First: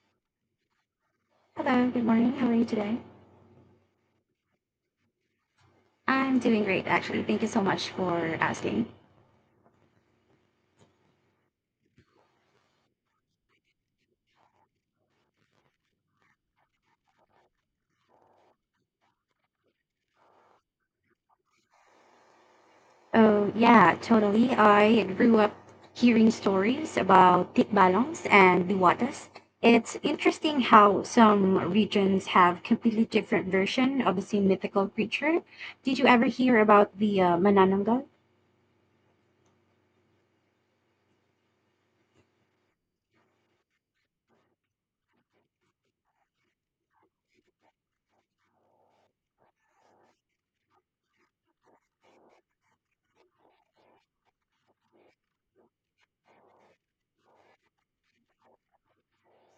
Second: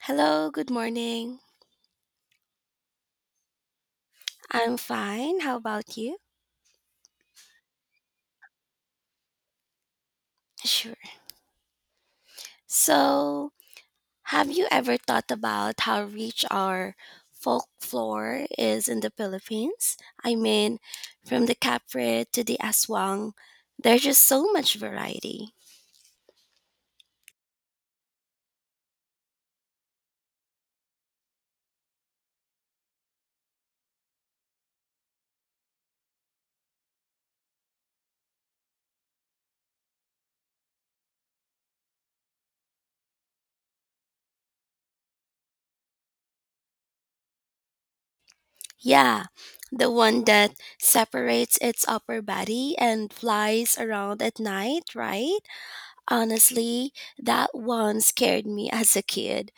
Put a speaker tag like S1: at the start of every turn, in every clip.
S1: Hello, good morning.
S2: Hello, good morning. How are you today?
S1: I'm fine. How about you?
S2: I'm doing great, actually. Thank you so much for asking.
S1: Sure. So, have you ever thought about how rich our folklore is in the Philippines? I mean, from the Capre to the Aswang,
S2: Oh, yeah,
S1: there's just
S2: totally.
S1: so much
S2: I grew
S1: variety.
S2: up hearing stories about tikbalangs and diwatas. It's interesting how some regions have completely different version of the same mythical creature. Did you ever hear about the Manananggal?
S1: Yeah, the one that separates its upper body and flies around at night, right? Honestly, that one scared me as a kid.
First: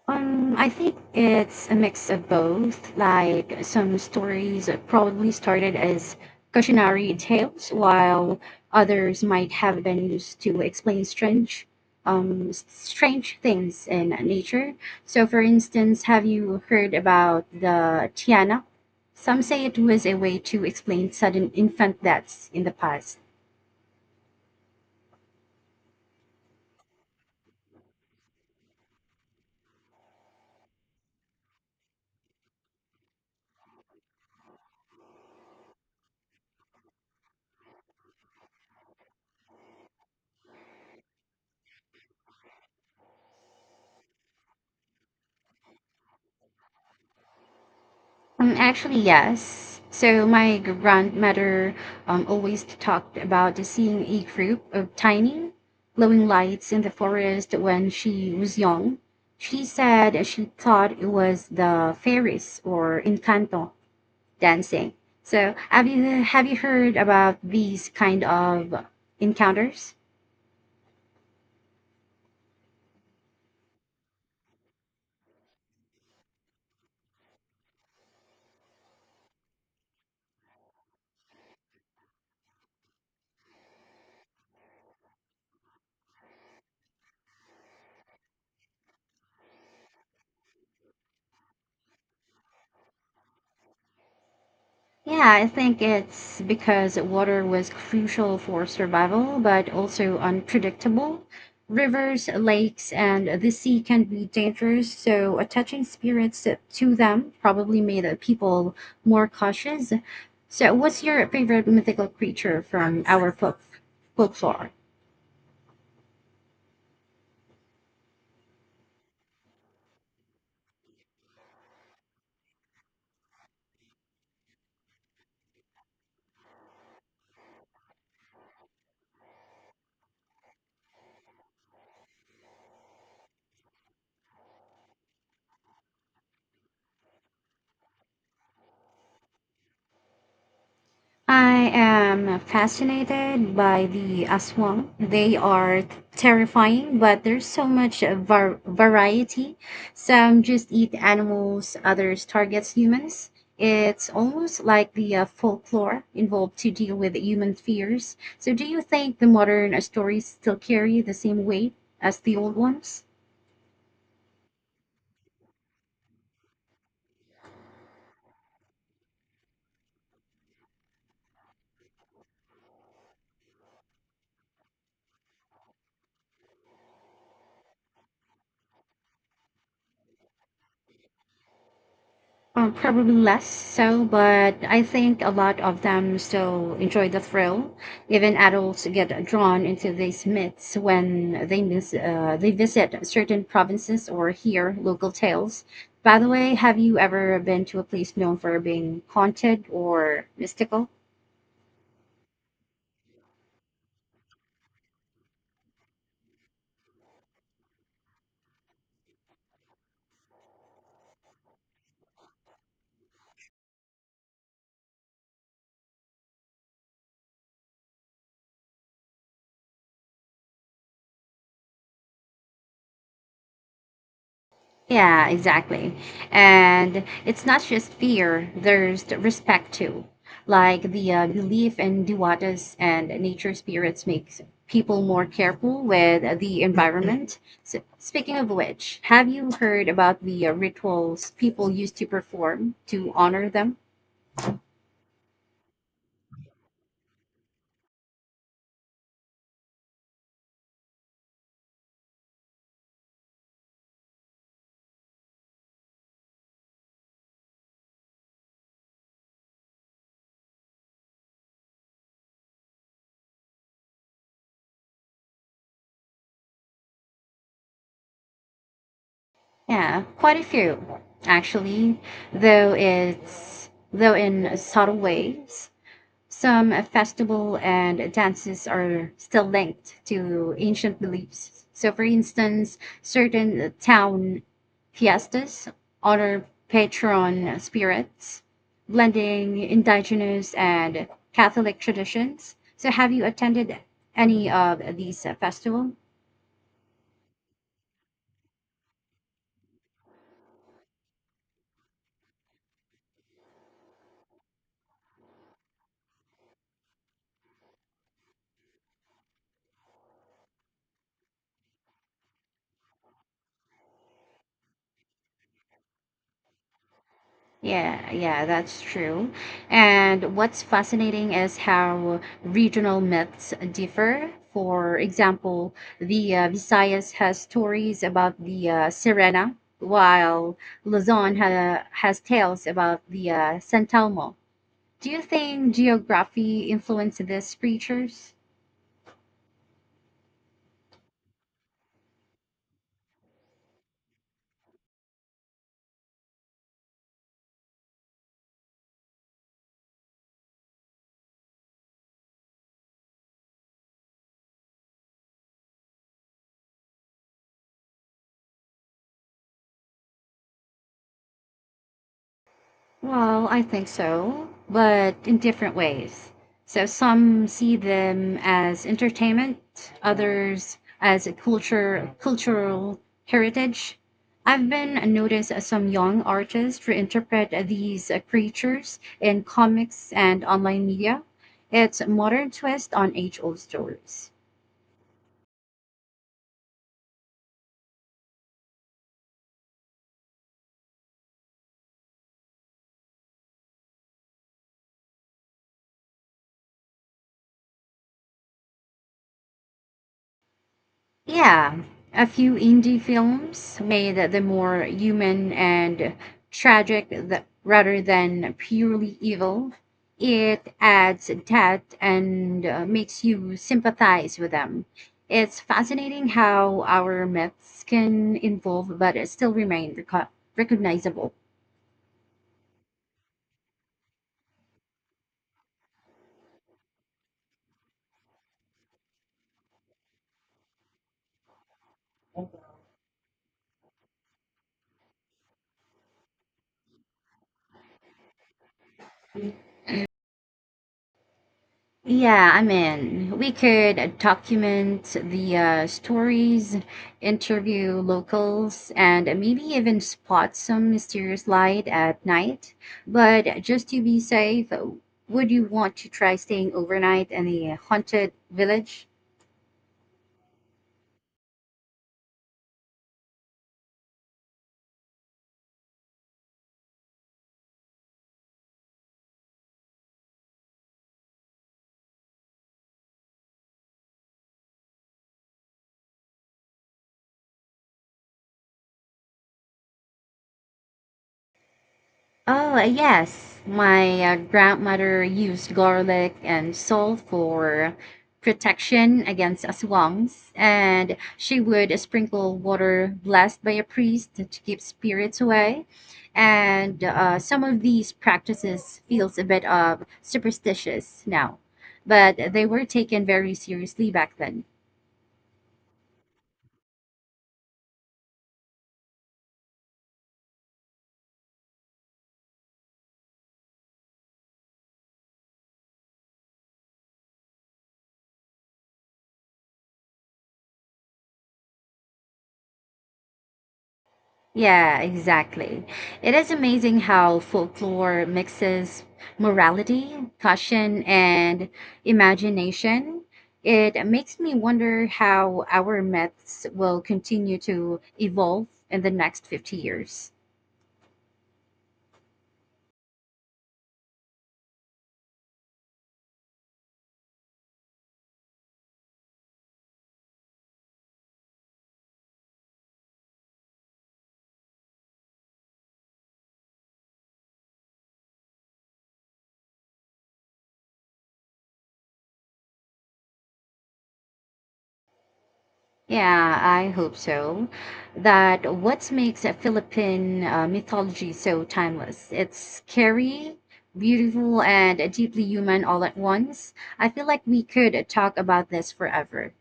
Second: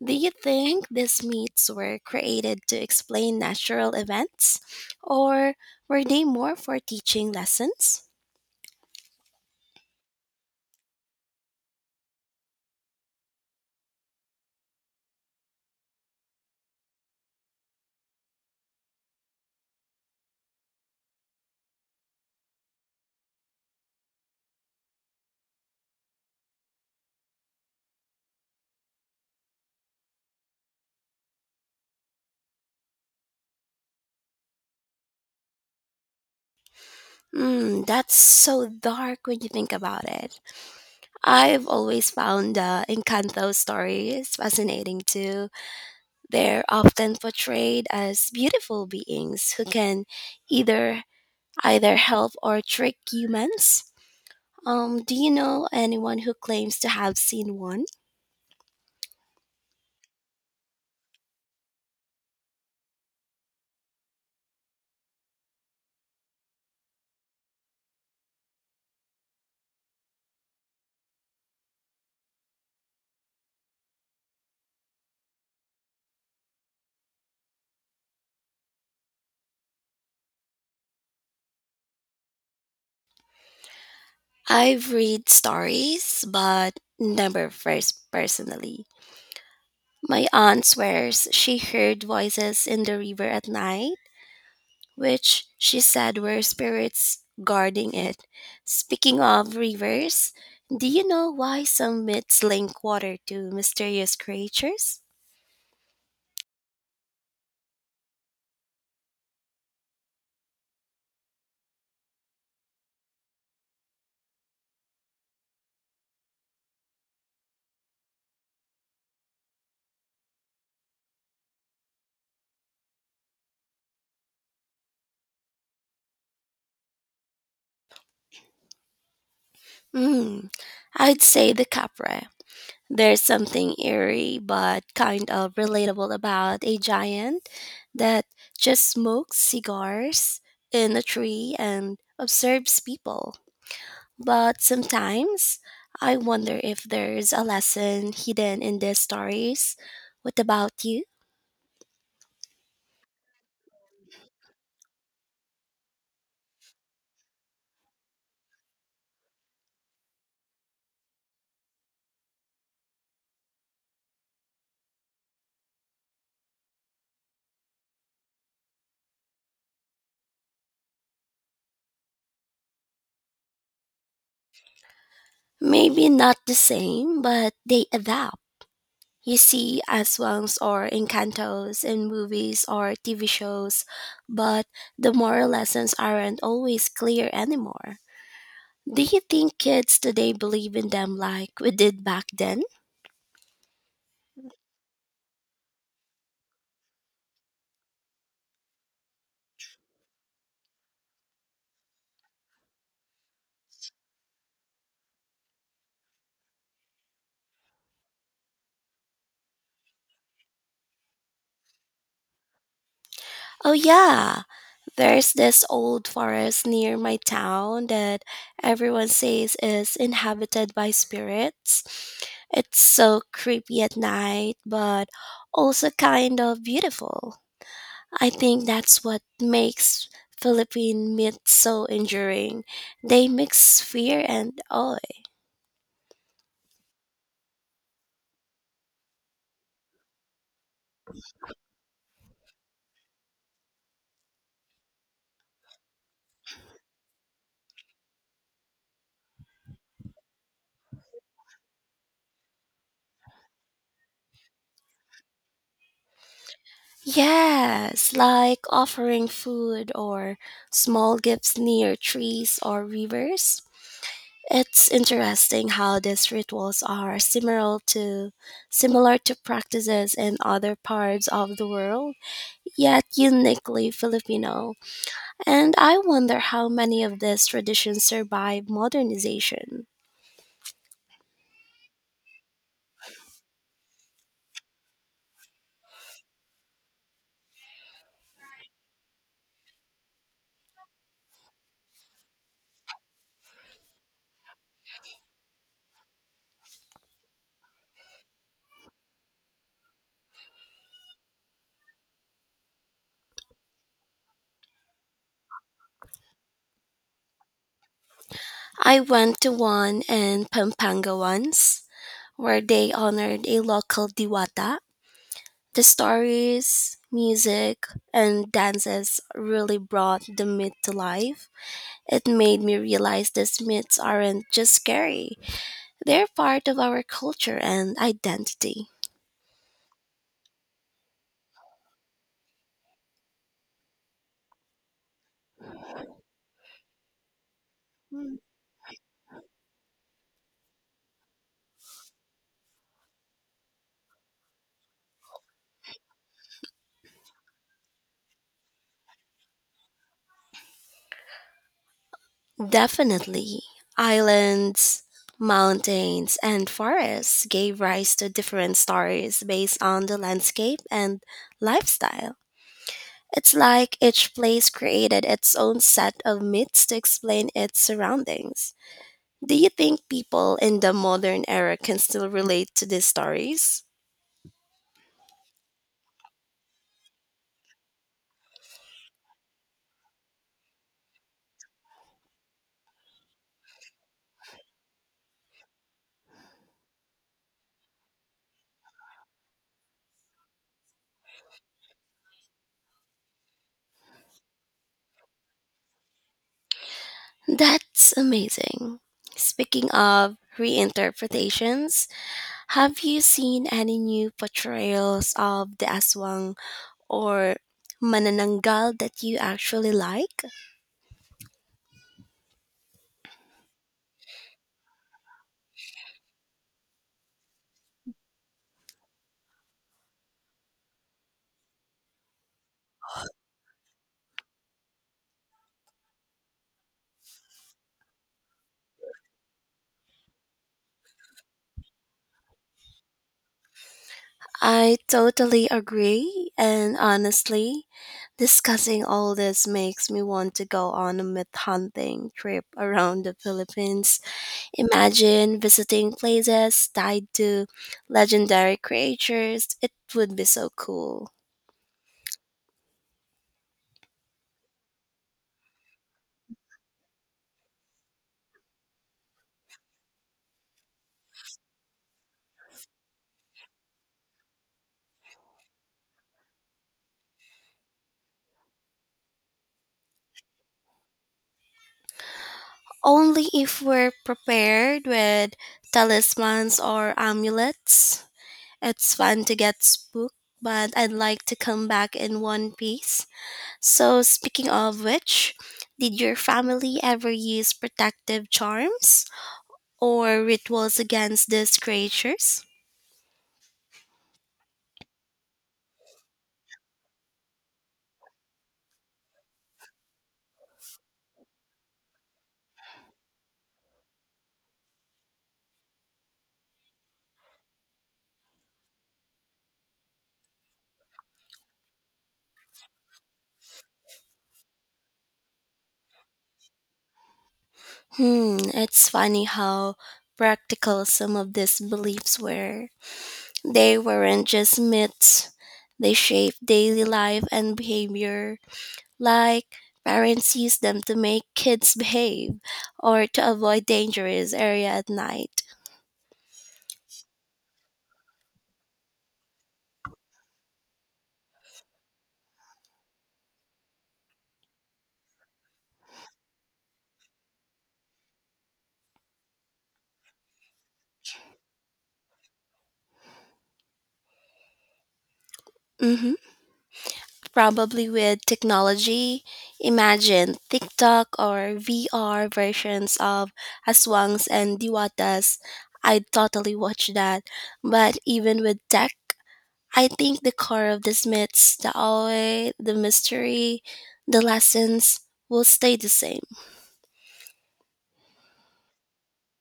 S1: Do you
S2: I
S1: think
S2: think
S1: these myths
S2: it's a
S1: were
S2: mix of
S1: created to
S2: both.
S1: explain
S2: Like
S1: natural
S2: some
S1: events,
S2: stories probably
S1: or
S2: started
S1: were
S2: as
S1: they more for
S2: cautionary
S1: teaching
S2: tales,
S1: lessons?
S2: while others might have been used to explain strange, strange things in nature. So, for instance, have you heard about the Tiana? Some say it was a way to explain sudden infant deaths in the past.
S1: Hmm, that's so dark when you think about it. I've always found Encanto stories fascinating too. They're often portrayed as beautiful
S2: Actually,
S1: beings who
S2: yes.
S1: can
S2: So my
S1: either
S2: grandmother
S1: either help or
S2: always
S1: trick
S2: talked about
S1: humans.
S2: seeing a group of
S1: Do you
S2: tiny
S1: know anyone
S2: glowing
S1: who
S2: lights
S1: claims
S2: in
S1: to
S2: the
S1: have
S2: forest
S1: seen one?
S2: when she was young. She said she thought it was the fairies or Encanto dancing. So have you heard about these kind of encounters?
S1: I've read stories, but never first personally. My aunt swears she heard voices in the river at night,
S2: Yeah,
S1: which
S2: I
S1: she
S2: think
S1: said
S2: it's
S1: were
S2: because
S1: spirits
S2: water was
S1: guarding it.
S2: crucial for
S1: Speaking
S2: survival,
S1: of
S2: but also
S1: rivers, do you
S2: unpredictable.
S1: know why some
S2: Rivers,
S1: myths link
S2: lakes,
S1: water
S2: and the
S1: to
S2: sea can
S1: mysterious
S2: be dangerous,
S1: creatures?
S2: so attaching spirits to them probably made the people more cautious. So, what's your favorite mythical creature from our folklore?
S1: Hmm, I'd say the capra. There's something eerie but kind of relatable about a giant that just smokes cigars in a tree
S2: I
S1: and
S2: am
S1: observes people.
S2: fascinated by the
S1: But
S2: aswang. They
S1: sometimes
S2: are
S1: I wonder if
S2: terrifying, but
S1: there's a
S2: there's so much
S1: lesson hidden in these
S2: variety.
S1: stories. What
S2: Some just
S1: about
S2: eat
S1: you?
S2: animals, others targets humans. It's almost like the folklore involved to deal with human fears. So, do you think the modern stories still carry the same weight as the old ones?
S1: Maybe not the same, but they adapt. You see Aswangs or Encantos in movies or
S2: Probably
S1: TV
S2: less
S1: shows,
S2: so, but
S1: but
S2: I
S1: the
S2: think a
S1: moral
S2: lot of
S1: lessons
S2: them
S1: aren't
S2: still
S1: always
S2: enjoy the
S1: clear
S2: thrill.
S1: anymore.
S2: Even adults
S1: Do you
S2: get
S1: think
S2: drawn into
S1: kids
S2: these
S1: today believe
S2: myths
S1: in them
S2: when
S1: like we did back
S2: they
S1: then?
S2: visit certain provinces or hear local tales. By the way, have you ever been to a place known for being haunted or mystical?
S1: Oh, yeah. There's this old forest near my town that everyone says is inhabited by spirits. It's so creepy at night, but
S2: Yeah,
S1: also
S2: exactly.
S1: kind of
S2: And
S1: beautiful.
S2: it's not just
S1: I
S2: fear,
S1: think
S2: there's
S1: that's
S2: the
S1: what
S2: respect too.
S1: makes
S2: Like the
S1: Philippine myths
S2: belief
S1: so
S2: in
S1: enduring.
S2: dewatas and
S1: They
S2: nature
S1: mix
S2: spirits
S1: fear
S2: makes
S1: and awe.
S2: people more careful with the environment. So, speaking of which, have you heard about the rituals people used to perform to honor them?
S1: Yes, like offering food or small gifts near trees or rivers. It's interesting how these rituals are similar to
S2: Yeah,
S1: practices in
S2: quite a
S1: other
S2: few,
S1: parts of the
S2: actually,
S1: world,
S2: though
S1: yet
S2: it's
S1: uniquely
S2: though in
S1: Filipino.
S2: subtle ways.
S1: And I wonder how
S2: Some
S1: many of these
S2: festival
S1: traditions
S2: and dances
S1: survive
S2: are still
S1: modernization.
S2: linked to ancient beliefs. So, for instance, certain town fiestas honor patron spirits, blending indigenous and Catholic traditions. So, have you attended any of these festivals?
S1: I went to one in Pampanga once, where they honored a local diwata. The stories, music,
S2: Yeah, yeah,
S1: and
S2: that's
S1: dances
S2: true.
S1: really brought
S2: And
S1: the
S2: what's
S1: myth to
S2: fascinating
S1: life.
S2: is how
S1: It made me
S2: regional
S1: realize
S2: myths
S1: these myths
S2: differ.
S1: aren't just
S2: For
S1: scary,
S2: example,
S1: they're
S2: the
S1: part of our
S2: Visayas has
S1: culture and
S2: stories about the
S1: identity.
S2: Sirena, while Luzon has tales about the Santalmo. Do you think geography influenced these creatures?
S1: Hmm. Definitely. Islands, mountains, and forests gave rise to different stories based on the landscape and lifestyle.
S2: Well,
S1: It's
S2: I think
S1: like each
S2: so,
S1: place
S2: but
S1: created
S2: in
S1: its
S2: different
S1: own set
S2: ways.
S1: of myths
S2: So
S1: to
S2: some
S1: explain
S2: see
S1: its
S2: them
S1: surroundings.
S2: as
S1: Do you
S2: entertainment,
S1: think people
S2: others
S1: in the
S2: as a
S1: modern era can
S2: culture
S1: still relate to
S2: cultural
S1: these stories?
S2: heritage. I've been noticed as some young artists reinterpret these creatures in comics and online media. It's a modern twist on age-old stories.
S1: That's amazing. Speaking of
S2: Yeah,
S1: reinterpretations,
S2: a few
S1: have
S2: indie
S1: you seen
S2: films
S1: any
S2: made
S1: new
S2: the more
S1: portrayals
S2: human
S1: of the
S2: and
S1: Aswang
S2: tragic
S1: or
S2: rather than
S1: Manananggal
S2: purely
S1: that you
S2: evil.
S1: actually like?
S2: It adds depth and makes you sympathize with them. It's fascinating how our myths can evolve but still remain recognizable.
S1: I totally agree, and honestly, discussing all this makes me want to go on a myth hunting
S2: Yeah,
S1: trip
S2: I'm
S1: around the
S2: in. We could
S1: Philippines.
S2: document the
S1: Imagine visiting
S2: stories,
S1: places tied to
S2: interview
S1: legendary
S2: locals, and maybe
S1: creatures. It
S2: even
S1: would be
S2: spot
S1: so
S2: some
S1: cool.
S2: mysterious light at night. But just to be safe, would you want to try staying overnight in a haunted village?
S1: Only if we're prepared with talismans or amulets. It's fun to get spooked, but I'd like to come back in one
S2: Oh,
S1: piece.
S2: yes. My
S1: So, speaking of
S2: grandmother
S1: which,
S2: used
S1: did your
S2: garlic and
S1: family
S2: salt
S1: ever use
S2: for
S1: protective
S2: protection
S1: charms
S2: against
S1: or
S2: swamps,
S1: rituals
S2: and
S1: against
S2: she
S1: these
S2: would sprinkle
S1: creatures?
S2: water blessed by a priest to keep spirits away. And some of these practices feels a bit of superstitious now, but they were taken very seriously back then.
S1: Hmm, it's funny how practical some of these beliefs were. They weren't just
S2: Yeah,
S1: myths,
S2: exactly.
S1: they
S2: It is
S1: shaped
S2: amazing
S1: daily
S2: how
S1: life and
S2: folklore
S1: behavior.
S2: mixes
S1: Like,
S2: morality,
S1: parents use them
S2: caution,
S1: to make
S2: and
S1: kids behave
S2: imagination.
S1: or to avoid
S2: It makes
S1: dangerous
S2: me
S1: area
S2: wonder
S1: at night.
S2: how our myths will continue to evolve in the next 50 years.
S1: Hmm. Probably with technology. Imagine TikTok or VR versions of Aswangs and Diwatas. I'd
S2: Yeah,
S1: totally
S2: I
S1: watch
S2: hope
S1: that.
S2: so.
S1: But even
S2: That
S1: with
S2: what
S1: tech,
S2: makes a
S1: I think
S2: Philippine
S1: the core of these
S2: mythology so
S1: myths, the
S2: timeless? It's
S1: awe, the
S2: scary,
S1: mystery, the
S2: beautiful, and
S1: lessons,
S2: deeply
S1: will
S2: human
S1: stay
S2: all
S1: the
S2: at
S1: same.
S2: once. I feel like we could talk about this forever.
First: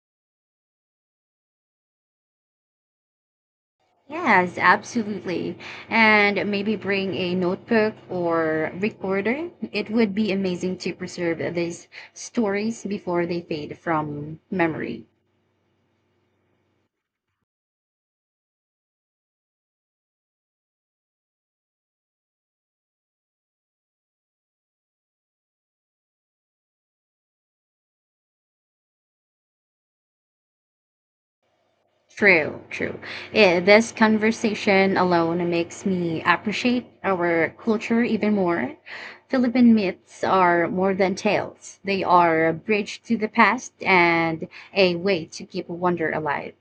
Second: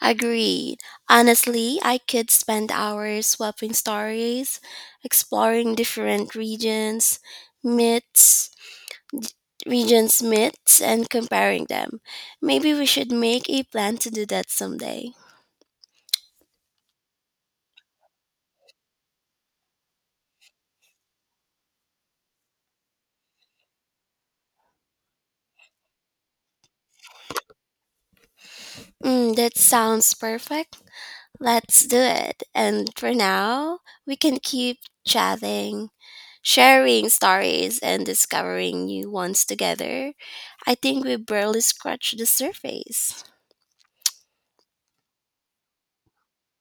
S1: Agreed. Honestly, I could spend hours swapping
S2: Yes,
S1: stories,
S2: absolutely.
S1: exploring different
S2: And maybe bring a notebook
S1: myths,
S2: or recorder. It would
S1: regions'
S2: be amazing
S1: myths,
S2: to
S1: and
S2: preserve
S1: comparing
S2: these
S1: them. Maybe
S2: stories
S1: we should
S2: before they
S1: make a
S2: fade
S1: plan to do
S2: from
S1: that
S2: memory.
S1: someday. Mm, that sounds perfect. Let's do it.
S2: True,
S1: And
S2: true.
S1: for
S2: Eh,
S1: now,
S2: this
S1: we can keep
S2: conversation alone makes
S1: chatting,
S2: me appreciate
S1: sharing
S2: our
S1: stories
S2: culture
S1: and
S2: even more.
S1: discovering new ones
S2: Philippine
S1: together.
S2: myths are
S1: I
S2: more
S1: think
S2: than
S1: we barely
S2: tales, they
S1: scratched the
S2: are a bridge to
S1: surface.
S2: the past and a way to keep wonder alive.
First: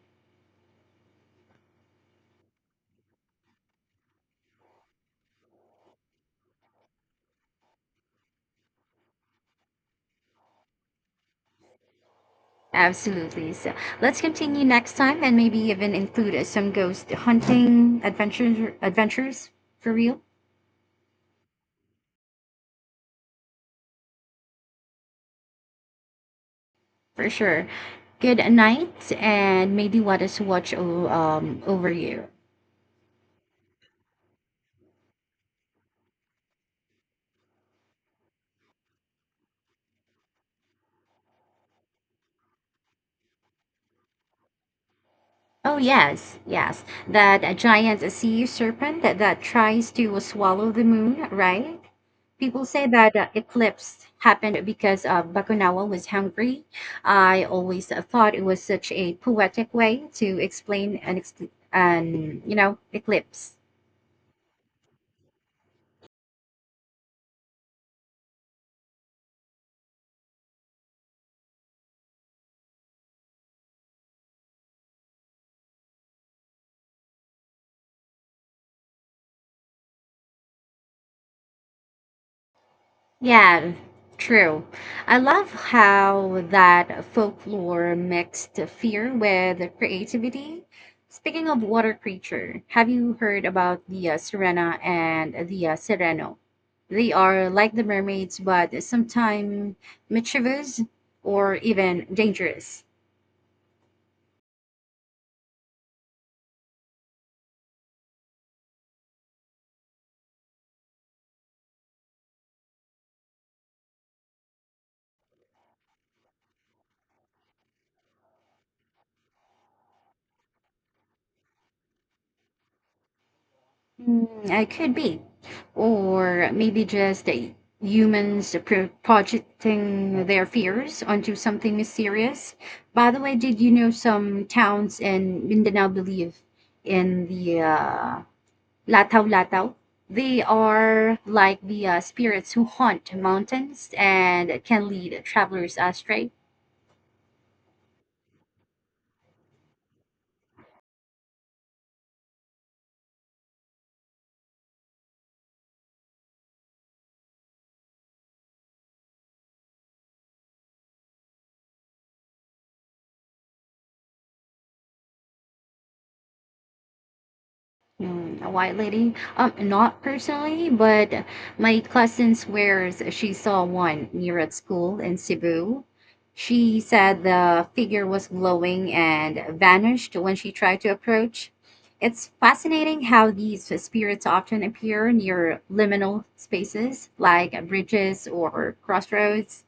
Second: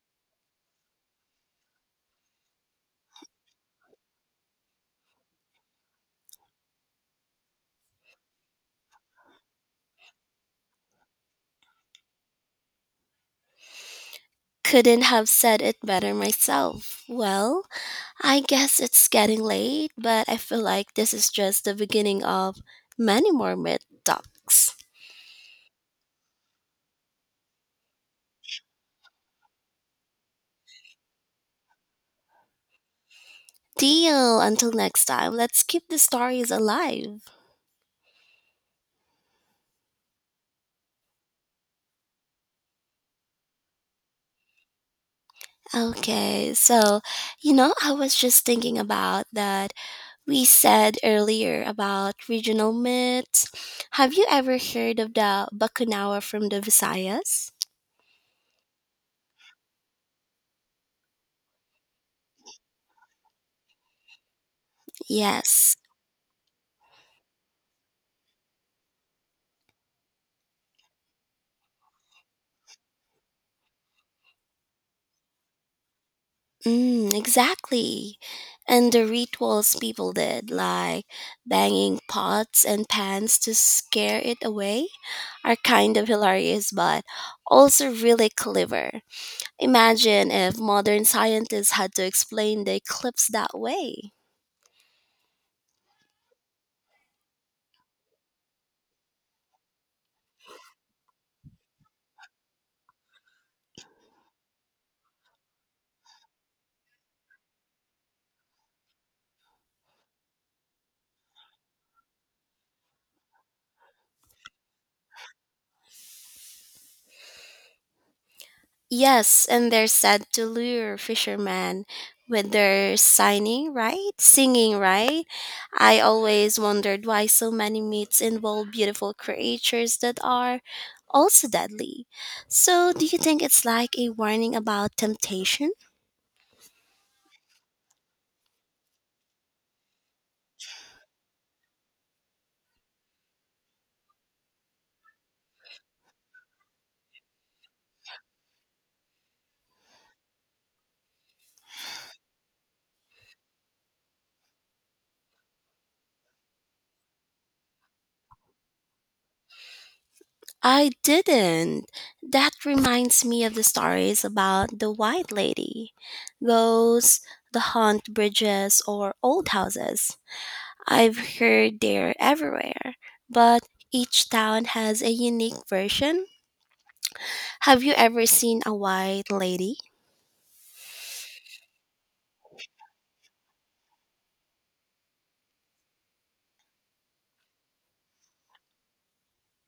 S2: Absolutely. So let's continue next
S1: Couldn't
S2: time
S1: have
S2: and maybe
S1: said it
S2: even
S1: better
S2: include some
S1: myself.
S2: ghost
S1: Well,
S2: hunting
S1: I guess it's getting
S2: adventures for
S1: late,
S2: real.
S1: but I feel like this is just the beginning of many more myth talks.
S2: For sure. Good night and maybe let us watch over you.
S1: Deal. Until next time, let's keep the stories alive.
S2: Oh yes,
S1: Okay,
S2: yes.
S1: so
S2: That
S1: you know, I
S2: giant
S1: was just
S2: sea
S1: thinking
S2: serpent that,
S1: about
S2: that
S1: that
S2: tries to
S1: we
S2: swallow the
S1: said
S2: moon,
S1: earlier
S2: right?
S1: about
S2: People
S1: regional
S2: say that
S1: myths.
S2: eclipse
S1: Have you ever
S2: happened
S1: heard
S2: because
S1: of the
S2: Bakunawa was
S1: Bakunawa from the
S2: hungry. I
S1: Visayas?
S2: always thought it was such a poetic way to explain an eclipse.
S1: Yes, mm, exactly. And the rituals people did, like banging pots and pans to
S2: Yeah,
S1: scare it
S2: true.
S1: away,
S2: I love
S1: are kind of
S2: how
S1: hilarious but
S2: that
S1: also
S2: folklore
S1: really
S2: mixed
S1: clever.
S2: fear with
S1: Imagine if
S2: creativity.
S1: modern
S2: Speaking of
S1: scientists
S2: water
S1: had to
S2: creature,
S1: explain the
S2: have you
S1: eclipse
S2: heard
S1: that
S2: about the
S1: way.
S2: Sirena and the Sireno? They are like the mermaids, but sometimes mischievous or even dangerous.
S1: Yes, and they're said to lure fishermen with their signing, right?
S2: Mm, I
S1: Singing,
S2: could be.
S1: right? I
S2: Or
S1: always
S2: maybe
S1: wondered
S2: just
S1: why so
S2: the
S1: many myths
S2: humans
S1: involve beautiful creatures that
S2: projecting their
S1: are
S2: fears onto
S1: also
S2: something
S1: deadly.
S2: mysterious.
S1: So, do
S2: By
S1: you
S2: the way,
S1: think
S2: did
S1: it's
S2: you know
S1: like a
S2: some
S1: warning about
S2: towns in
S1: temptation?
S2: Mindanao believe in the Lataw Lataw? They are like the spirits who haunt mountains and can lead travelers astray.
S1: I didn't. That reminds me of the stories about the White Lady, ghosts, the haunt
S2: Mm, a white
S1: bridges,
S2: lady?
S1: or old
S2: Not
S1: houses.
S2: personally, but
S1: I've
S2: my
S1: heard they're
S2: cousin
S1: everywhere,
S2: swears she saw
S1: but
S2: one
S1: each
S2: near at
S1: town
S2: school
S1: has a
S2: in
S1: unique
S2: Cebu.
S1: version.
S2: She said the
S1: Have you
S2: figure
S1: ever
S2: was
S1: seen a
S2: glowing
S1: white
S2: and
S1: lady?
S2: vanished when she tried to approach. It's fascinating how these spirits often appear near liminal spaces like bridges or crossroads.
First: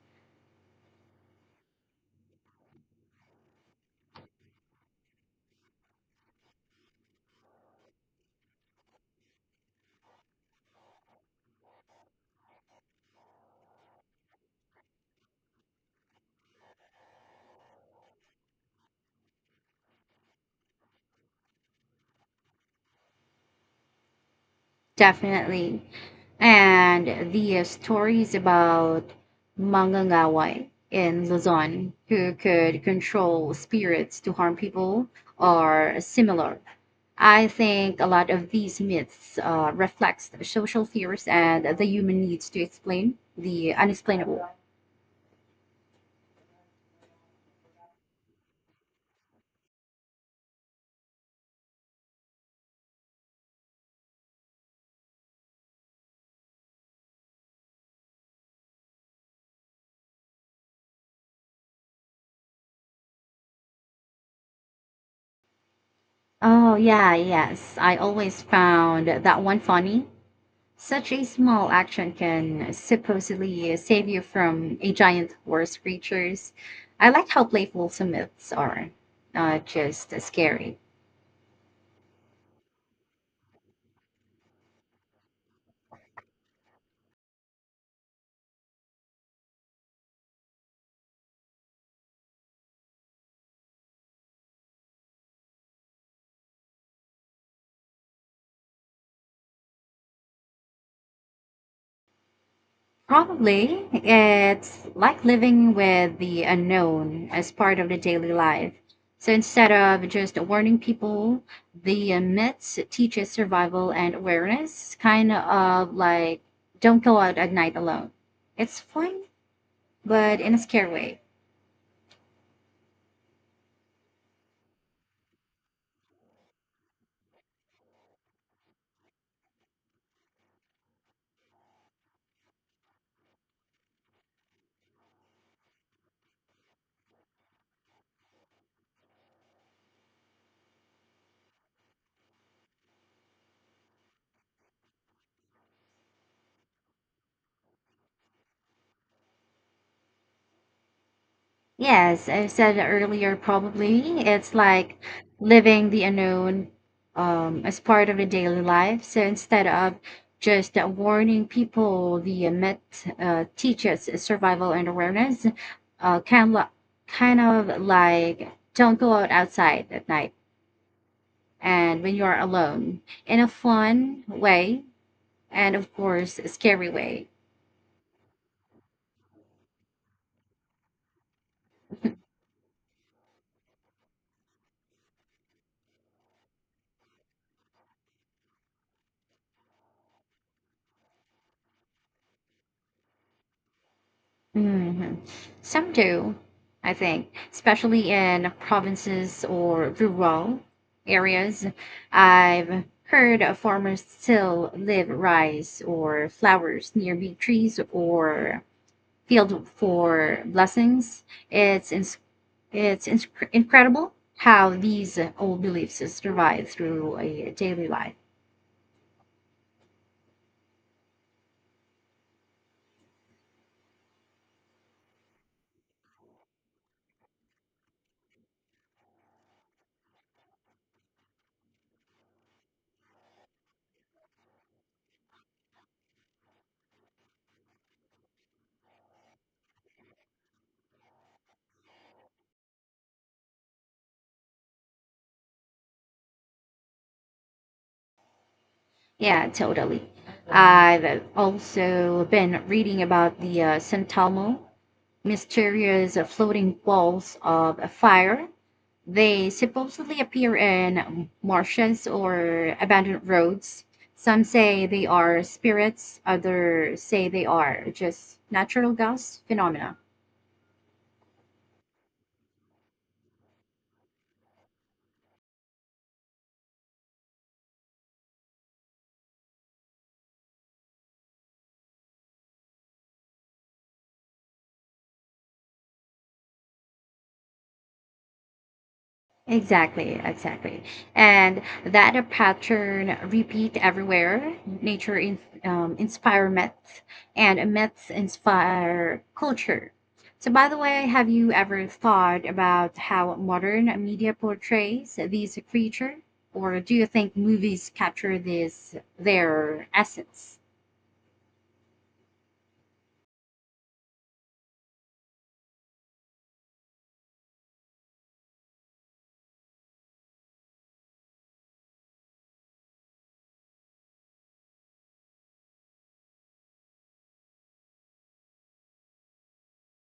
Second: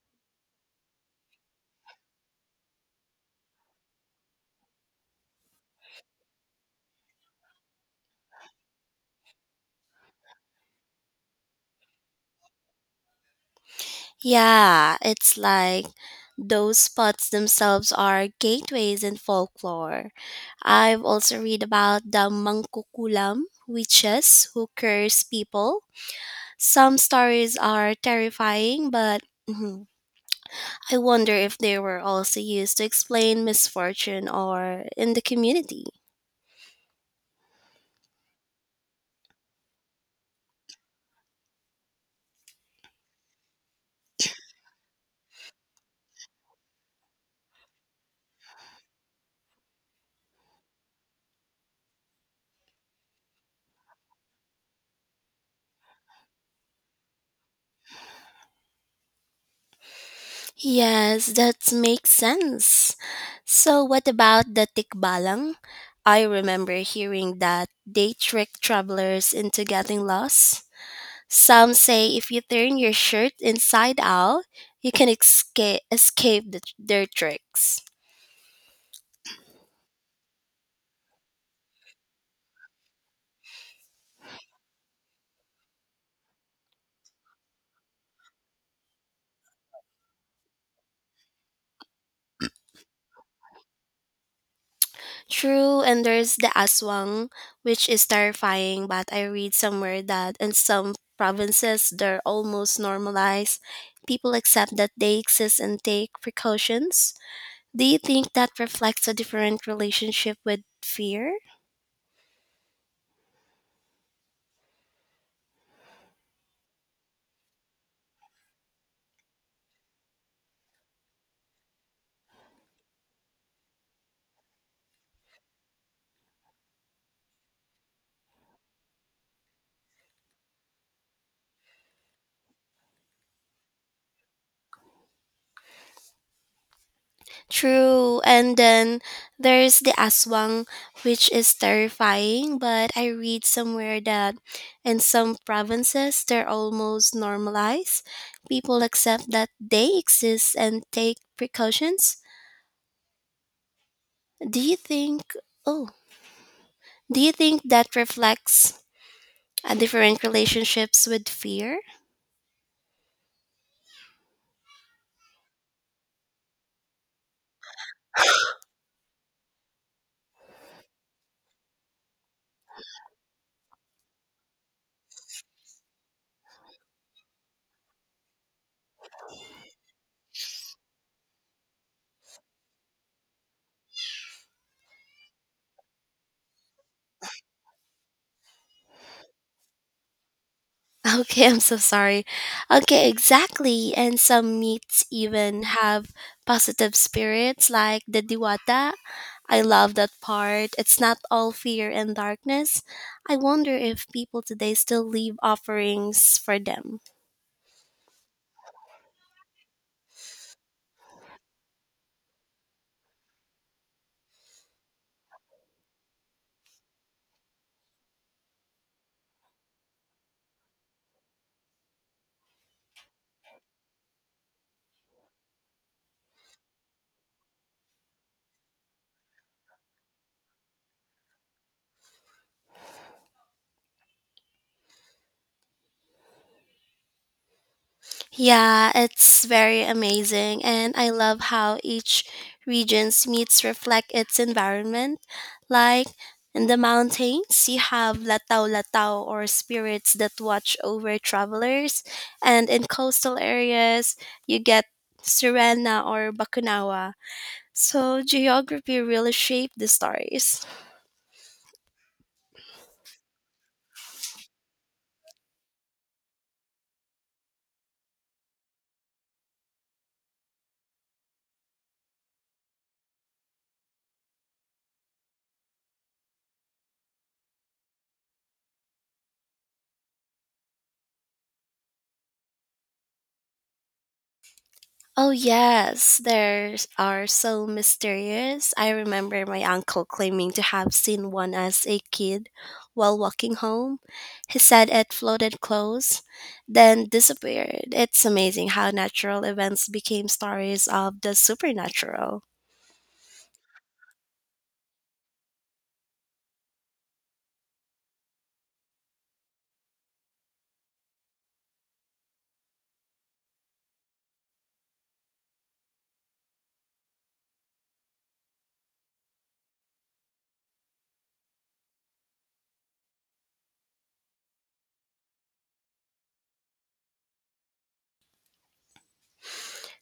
S1: Yeah, it's like those spots themselves are gateways in folklore. I've also read about the mangkukulam, witches who curse
S2: Definitely.
S1: people. Some
S2: And
S1: stories
S2: the
S1: are
S2: stories
S1: terrifying,
S2: about
S1: but mhm,
S2: Mangangaway
S1: I
S2: in
S1: wonder if they
S2: Luzon
S1: were
S2: who
S1: also used
S2: could
S1: to explain
S2: control spirits
S1: misfortune
S2: to harm
S1: or
S2: people
S1: in the community.
S2: are similar. I think a lot of these myths reflects social fears and the human needs to explain the unexplainable.
S1: Yes, that makes sense. So, what about the tikbalang? I
S2: Oh
S1: remember
S2: yeah,
S1: hearing that
S2: yes. I
S1: they
S2: always
S1: trick
S2: found
S1: travelers
S2: that one
S1: into getting
S2: funny.
S1: lost.
S2: Such a small
S1: Some
S2: action
S1: say if you
S2: can
S1: turn your shirt
S2: supposedly
S1: inside
S2: save you
S1: out,
S2: from
S1: you
S2: a
S1: can
S2: giant forest
S1: escape escape
S2: creatures.
S1: the, their
S2: I like how
S1: tricks.
S2: playful some myths are, not just scary.
S1: True, and there's the aswang, which is terrifying. But I read somewhere that in some provinces they're almost normalized.
S2: Probably
S1: People accept
S2: it's
S1: that they
S2: like
S1: exist
S2: living
S1: and take
S2: with the
S1: precautions.
S2: unknown as part
S1: Do
S2: of the
S1: you
S2: daily
S1: think that
S2: life.
S1: reflects a
S2: So
S1: different
S2: instead of just
S1: relationship with
S2: warning
S1: fear?
S2: people, the myths teaches survival and awareness, kind of like don't go out at night alone. It's fun, but in a scary way.
S1: True. And then there's the aswang, which is terrifying, but I read somewhere that in some provinces they're almost normalized. People accept that they exist and take precautions.
S2: Yes, I said earlier, probably it's
S1: Do you
S2: like
S1: think,
S2: living
S1: oh,
S2: the unknown
S1: do you think
S2: as
S1: that
S2: part of a daily
S1: reflects
S2: life. So instead
S1: a
S2: of
S1: different
S2: just
S1: relationships with
S2: warning
S1: fear?
S2: people, the myth teaches survival and awareness. Uh, kind of, kind of like don't go out outside at night and when you are alone in a fun way and of course a scary way.
S1: Okay, I'm so sorry. Okay, exactly. And some meats
S2: hmm
S1: even
S2: Some
S1: have
S2: do, I
S1: positive
S2: think,
S1: spirits like
S2: especially
S1: the
S2: in
S1: diwata.
S2: provinces
S1: I
S2: or
S1: love that
S2: rural
S1: part. It's not all
S2: areas.
S1: fear and darkness.
S2: I've
S1: I
S2: heard of
S1: wonder
S2: farmers
S1: if people
S2: still
S1: today still
S2: live
S1: leave
S2: rice or
S1: offerings for
S2: flowers
S1: them.
S2: near big trees or field for blessings. It's ins it's ins incredible how these old beliefs survive through a daily life.
S1: Yeah, it's very amazing, and I love how each region's meats reflect its environment. Like in the mountains, you have latau latau or
S2: Yeah, totally.
S1: spirits that watch over
S2: I've
S1: travelers,
S2: also been
S1: and in
S2: reading
S1: coastal
S2: about the San
S1: areas,
S2: Telmo
S1: you get Sirena
S2: mysterious
S1: or
S2: floating
S1: Bakunawa.
S2: balls of
S1: So
S2: fire.
S1: geography really
S2: They
S1: shaped the
S2: supposedly appear
S1: stories.
S2: in marshes or abandoned roads. Some say they are spirits, others say they are just natural gas phenomena.
S1: Oh yes, there are so mysterious. I remember my uncle
S2: Exactly,
S1: claiming to
S2: exactly.
S1: have seen one
S2: And
S1: as a
S2: that a
S1: kid while
S2: pattern
S1: walking
S2: repeat
S1: home.
S2: everywhere.
S1: He said it
S2: Nature
S1: floated close,
S2: inspire
S1: then
S2: myths, and
S1: disappeared.
S2: myths
S1: It's amazing how
S2: inspire
S1: natural events
S2: culture.
S1: became
S2: So, by the
S1: stories
S2: way,
S1: of
S2: have
S1: the
S2: you ever
S1: supernatural.
S2: thought about how modern media portrays these creatures, or do you think movies capture this their essence?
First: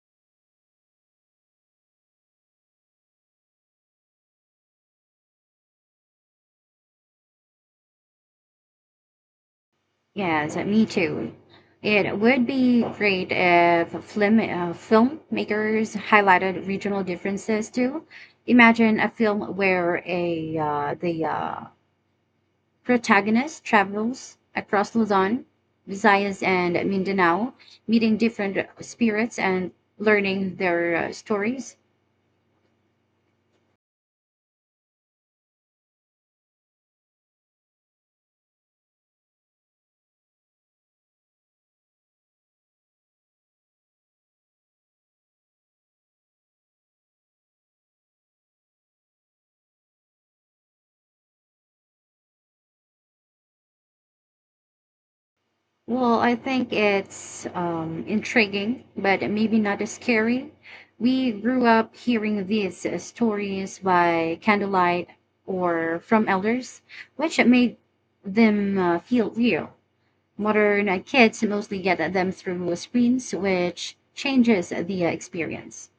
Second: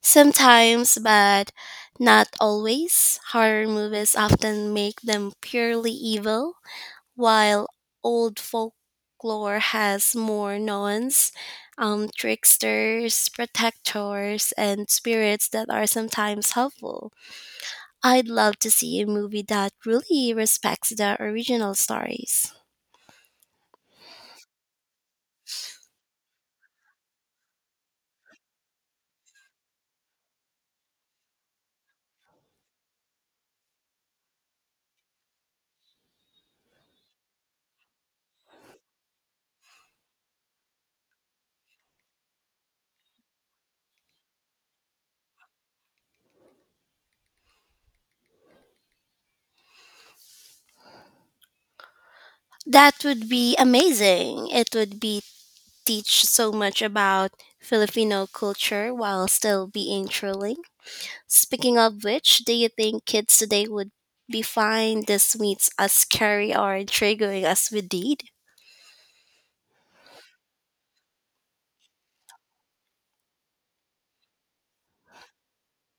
S1: Sometimes, but not always, horror movies often make them purely evil. While old folklore has
S2: Yes,
S1: more
S2: me
S1: nuance,
S2: too. It would be great
S1: tricksters,
S2: if
S1: protectors, and spirits that are
S2: filmmakers
S1: sometimes
S2: highlighted regional
S1: helpful.
S2: differences too.
S1: I'd love to
S2: Imagine
S1: see a
S2: a
S1: movie
S2: film
S1: that
S2: where
S1: really
S2: a
S1: respects the
S2: the
S1: original stories.
S2: protagonist travels across Luzon, Visayas, and Mindanao, meeting different spirits and learning their stories.
S1: That would be amazing. It would be
S2: Well,
S1: teach
S2: I
S1: so
S2: think
S1: much about
S2: it's
S1: Filipino
S2: intriguing,
S1: culture
S2: but
S1: while
S2: maybe
S1: still
S2: not as
S1: being
S2: scary.
S1: thrilling.
S2: We grew
S1: Speaking
S2: up
S1: of
S2: hearing
S1: which, do you
S2: these
S1: think kids today
S2: stories
S1: would
S2: by
S1: be fine
S2: candlelight
S1: this meets as
S2: or from
S1: scary or
S2: elders,
S1: triggering
S2: which
S1: as
S2: made
S1: we did?
S2: them feel real. Modern kids mostly get them through screens, which changes the experience.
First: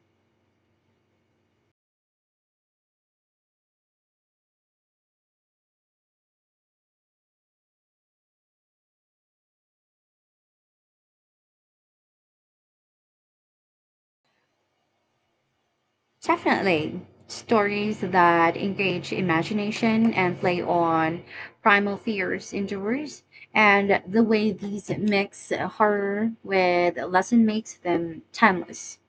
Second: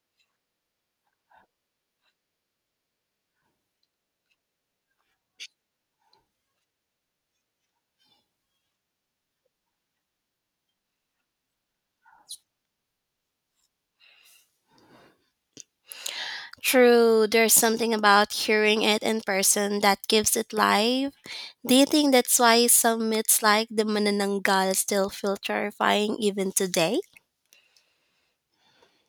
S2: Definitely.
S1: True, there's something
S2: Stories
S1: about
S2: that
S1: hearing it
S2: engage
S1: in person that
S2: imagination
S1: gives
S2: and
S1: it
S2: play
S1: life.
S2: on
S1: Do you
S2: primal
S1: think that's
S2: fears
S1: why some
S2: endures,
S1: myths like the
S2: and the way
S1: Manananggal
S2: these
S1: still feel
S2: mix
S1: terrifying
S2: horror
S1: even
S2: with
S1: today?
S2: lesson makes them timeless.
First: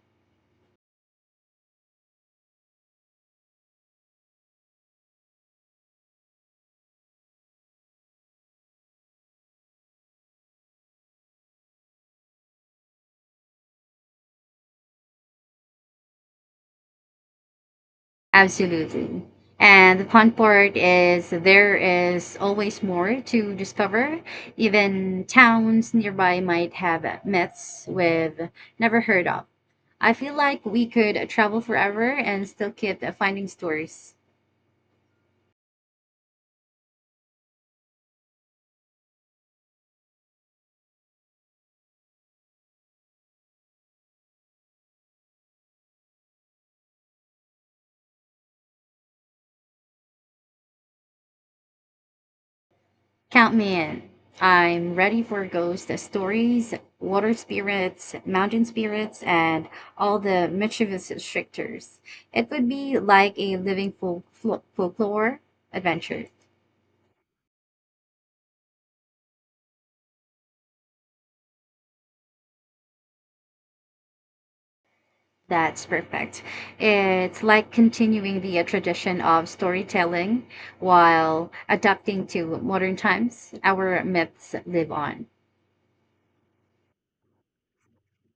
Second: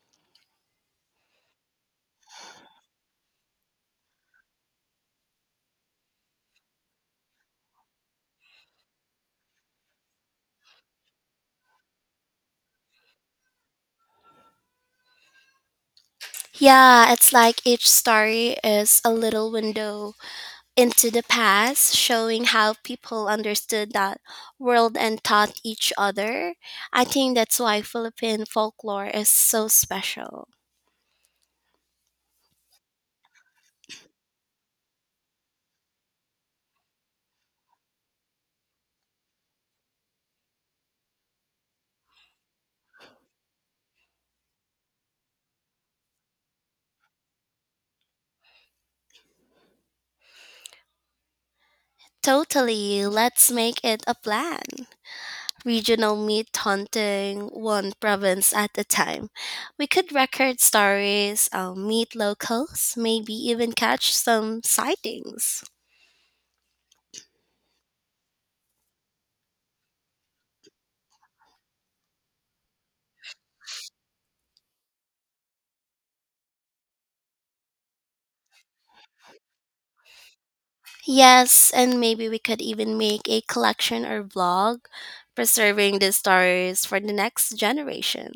S1: Yeah, it's like each story is a
S2: Absolutely.
S1: little
S2: And the
S1: window
S2: fun part
S1: into the
S2: is there
S1: past,
S2: is
S1: showing how
S2: always more
S1: people
S2: to
S1: understood that
S2: discover.
S1: world and
S2: Even
S1: taught each
S2: towns nearby
S1: other.
S2: might
S1: I
S2: have
S1: think that's why
S2: myths
S1: Philippine
S2: we've never
S1: folklore
S2: heard
S1: is
S2: of.
S1: so
S2: I feel
S1: special.
S2: like we could travel forever and still keep finding stories.
S1: Totally, let's
S2: Count me
S1: make
S2: in.
S1: it a plan,
S2: I'm ready for ghost
S1: regional meat
S2: stories, water
S1: hunting one
S2: spirits,
S1: province
S2: mountain
S1: at a
S2: spirits,
S1: time.
S2: and
S1: We could
S2: all the
S1: record
S2: mischievous
S1: stories,
S2: tricksters.
S1: meet
S2: It would
S1: locals,
S2: be
S1: maybe
S2: like a
S1: even
S2: living
S1: catch some
S2: folklore
S1: sightings.
S2: adventure. That's perfect. It's like continuing the tradition of storytelling while
S1: Yes, and
S2: adapting
S1: maybe we
S2: to
S1: could
S2: modern
S1: even make a
S2: times. Our
S1: collection or
S2: myths
S1: vlog
S2: live on.
S1: preserving these stories for the next generation.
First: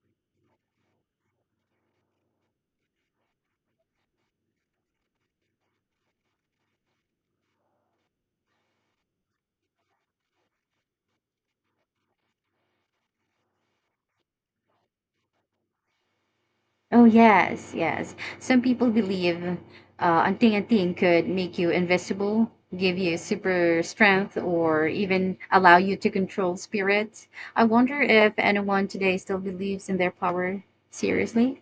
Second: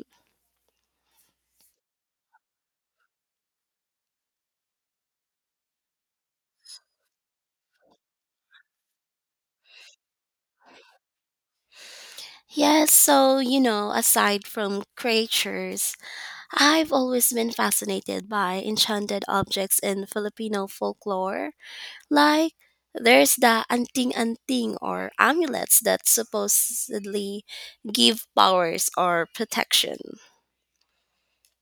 S1: Yes, so, you know, aside from creatures, I've
S2: Oh,
S1: always been
S2: yes, yes.
S1: fascinated
S2: Some
S1: by
S2: people
S1: enchanted
S2: believe
S1: objects in Filipino
S2: anting-anting could
S1: folklore.
S2: make you invisible,
S1: Like
S2: give you
S1: there's the
S2: super
S1: anting
S2: strength,
S1: anting
S2: or
S1: or
S2: even allow
S1: amulets
S2: you
S1: that
S2: to control spirits.
S1: supposedly
S2: I wonder
S1: give
S2: if anyone
S1: powers
S2: today
S1: or
S2: still believes
S1: protection.
S2: in their power seriously.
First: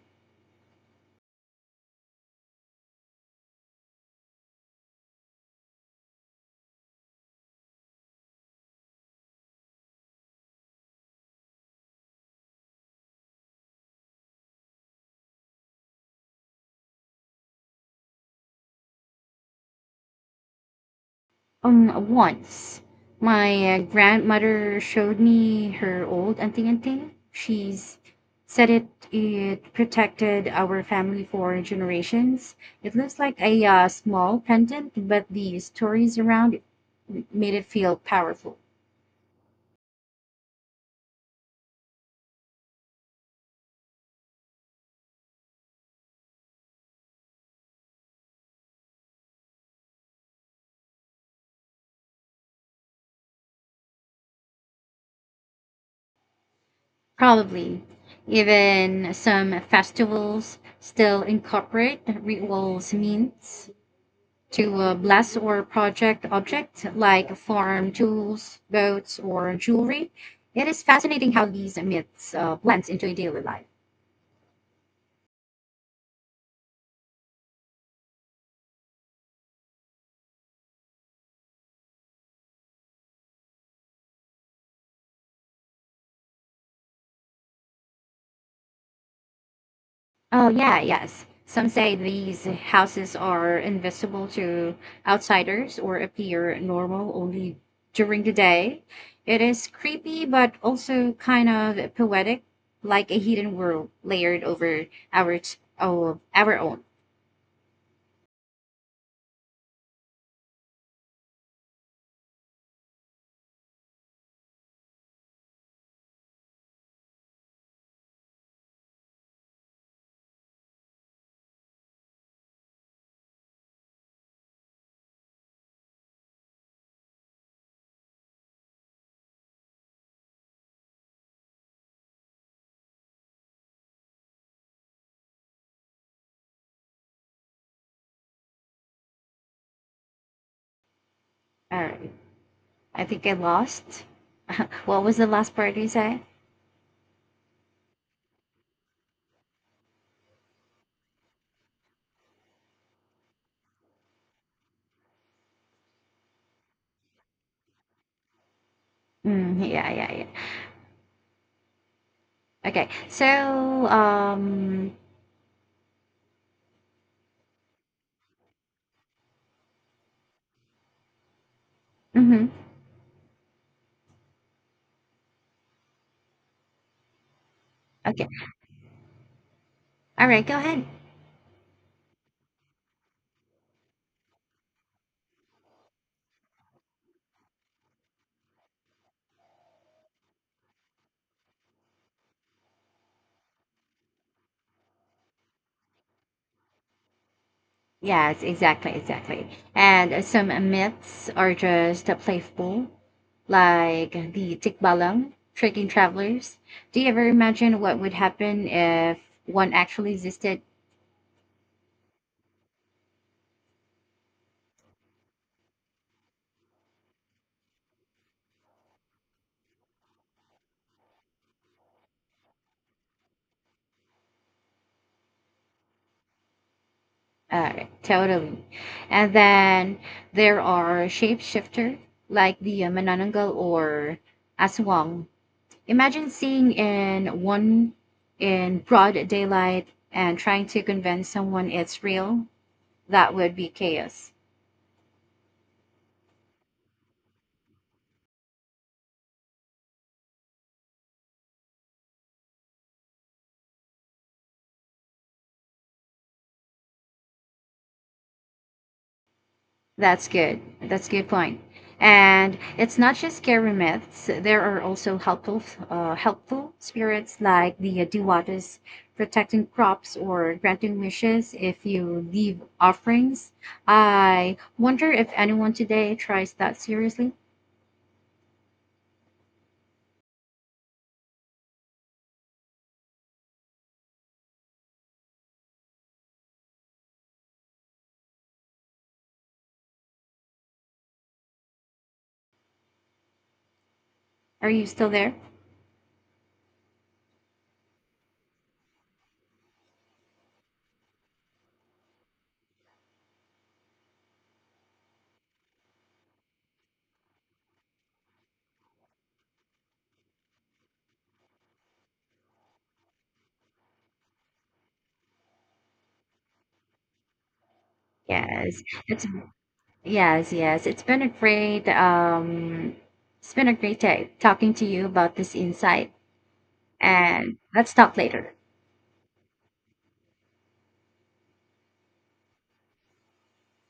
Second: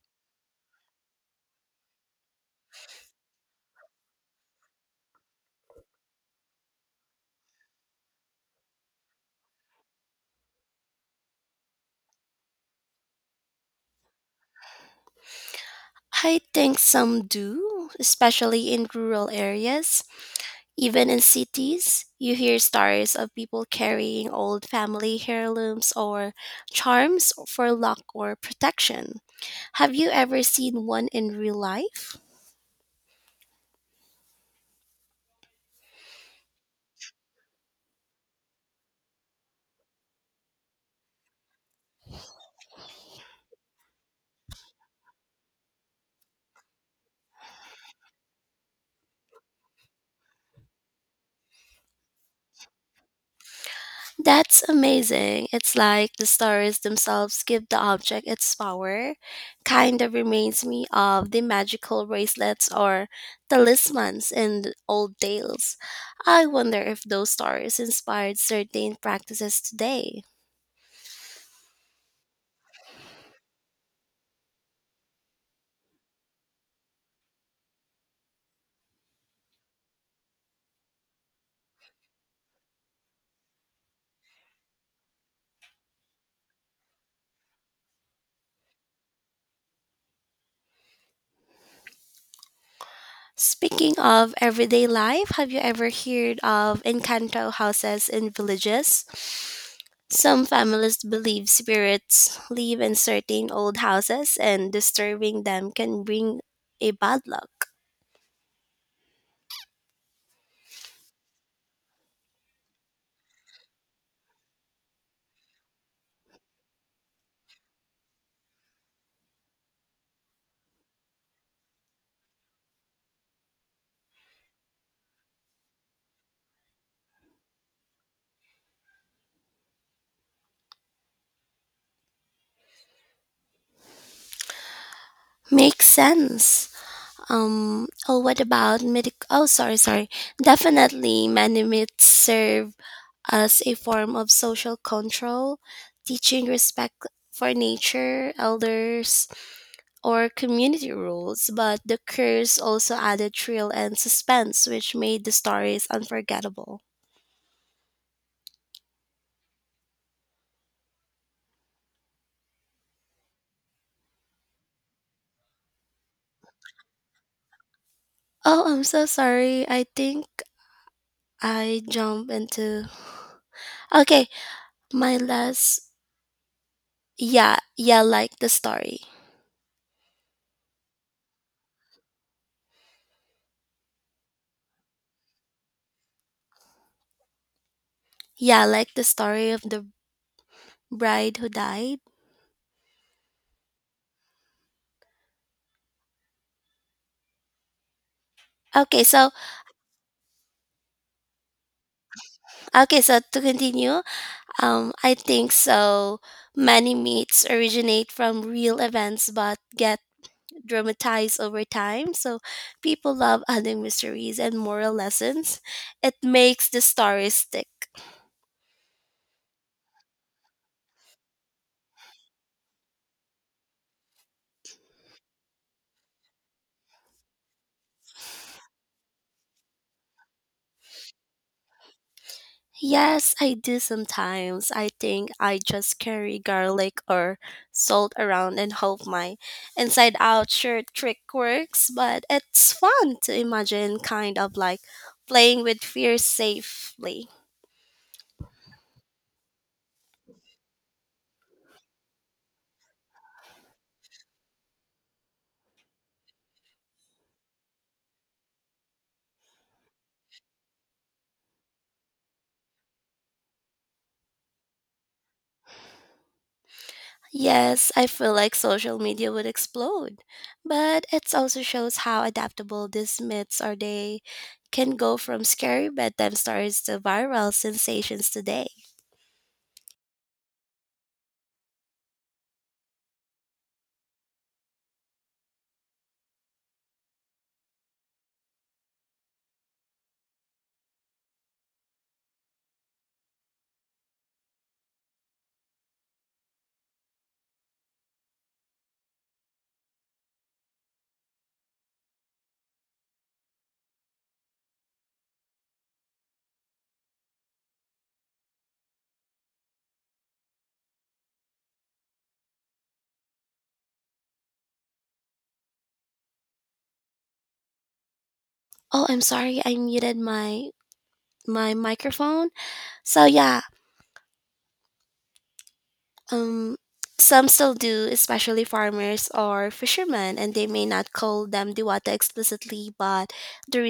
S1: I think some do, especially in rural areas. Even in cities, you hear
S2: Once
S1: stories of people
S2: my
S1: carrying old
S2: grandmother showed
S1: family
S2: me
S1: heirlooms
S2: her
S1: or
S2: old anting anting.
S1: charms for
S2: She's
S1: luck or
S2: said it
S1: protection.
S2: it
S1: Have you ever
S2: protected our
S1: seen one
S2: family
S1: in real
S2: for
S1: life?
S2: generations. It looks like a small pendant, but the stories around it made it feel powerful.
S1: That's amazing. It's like the stories themselves give the
S2: Probably
S1: object its
S2: even
S1: power.
S2: some
S1: Kind of
S2: festivals
S1: reminds me
S2: still
S1: of the
S2: incorporate
S1: magical bracelets
S2: rituals
S1: or
S2: means
S1: talismans in
S2: to
S1: old
S2: blast or
S1: tales.
S2: project
S1: I wonder
S2: objects
S1: if those
S2: like
S1: stories
S2: farm
S1: inspired
S2: tools,
S1: certain
S2: boats, or
S1: practices
S2: jewelry.
S1: today.
S2: It is fascinating how these myths blends into daily life. Oh yeah, yes. Some say these houses are
S1: Speaking
S2: invisible
S1: of
S2: to
S1: everyday life, have you
S2: outsiders
S1: ever
S2: or
S1: heard
S2: appear
S1: of
S2: normal
S1: Encanto
S2: only
S1: houses
S2: during
S1: in
S2: the day.
S1: villages?
S2: It is creepy,
S1: Some
S2: but
S1: families
S2: also kind
S1: believe
S2: of
S1: spirits
S2: poetic,
S1: live in
S2: like a
S1: certain
S2: hidden
S1: old
S2: world
S1: houses
S2: layered
S1: and
S2: over our
S1: disturbing them can bring
S2: our own.
S1: a bad luck. Makes sense. Oh, what about medic? Oh, sorry, sorry. Definitely, many
S2: All
S1: myths
S2: right.
S1: serve
S2: I think I
S1: as a
S2: lost.
S1: form of social
S2: What was the last
S1: control,
S2: part you said?
S1: teaching respect for nature, elders, or community rules, but the curse also added thrill and suspense, which made the stories unforgettable.
S2: Mm, yeah, yeah, yeah. Okay. So, um,
S1: Oh, I'm so sorry. I think I jump
S2: mhm.
S1: into. Okay, my last. Yeah, yeah,
S2: Okay.
S1: like the story.
S2: All right, go ahead.
S1: Yeah, like the story of the bride who died.
S2: Yes, exactly,
S1: Okay, so
S2: exactly. And some myths are just playful,
S1: okay, so to continue,
S2: like the
S1: I
S2: tikbalang,
S1: think
S2: tricking
S1: so.
S2: travelers.
S1: Many
S2: Do you ever
S1: myths
S2: imagine what
S1: originate
S2: would
S1: from
S2: happen
S1: real
S2: if
S1: events, but
S2: one
S1: get
S2: actually existed?
S1: dramatized over time. So people love adding mysteries and moral lessons. It makes the story stick.
S2: Totally. And then there are shapeshifter like the
S1: Yes,
S2: Manananggal
S1: I do
S2: or
S1: sometimes. I
S2: Aswang.
S1: think I just
S2: Imagine
S1: carry
S2: seeing
S1: garlic or
S2: in one
S1: salt around and
S2: in
S1: hope
S2: broad
S1: my
S2: daylight
S1: inside
S2: and
S1: out
S2: trying to
S1: shirt trick
S2: convince someone
S1: works,
S2: it's
S1: but
S2: real.
S1: it's fun
S2: That
S1: to
S2: would be
S1: imagine
S2: chaos.
S1: kind of like playing with fear safely.
S2: That's good. That's a good point. And it's not just scary myths. There are also helpful spirits like
S1: Yes,
S2: the
S1: I feel like
S2: Diwatas
S1: social media would
S2: protecting crops
S1: explode,
S2: or granting
S1: but it
S2: wishes
S1: also
S2: if
S1: shows how
S2: you leave
S1: adaptable these
S2: offerings.
S1: myths are. They
S2: I
S1: can
S2: wonder
S1: go
S2: if
S1: from
S2: anyone
S1: scary
S2: today
S1: bedtime
S2: tries that
S1: stories to
S2: seriously.
S1: viral sensations today.
S2: Are you still there? Yes,
S1: Oh, I'm
S2: it's
S1: sorry, I muted
S2: yes,
S1: my
S2: yes. It's been a
S1: microphone. So yeah,
S2: great day talking to you about this insight,
S1: um, some
S2: and
S1: still
S2: let's
S1: do,
S2: talk later.
S1: especially farmers or fishermen, and they may not call them diwata explicitly, but the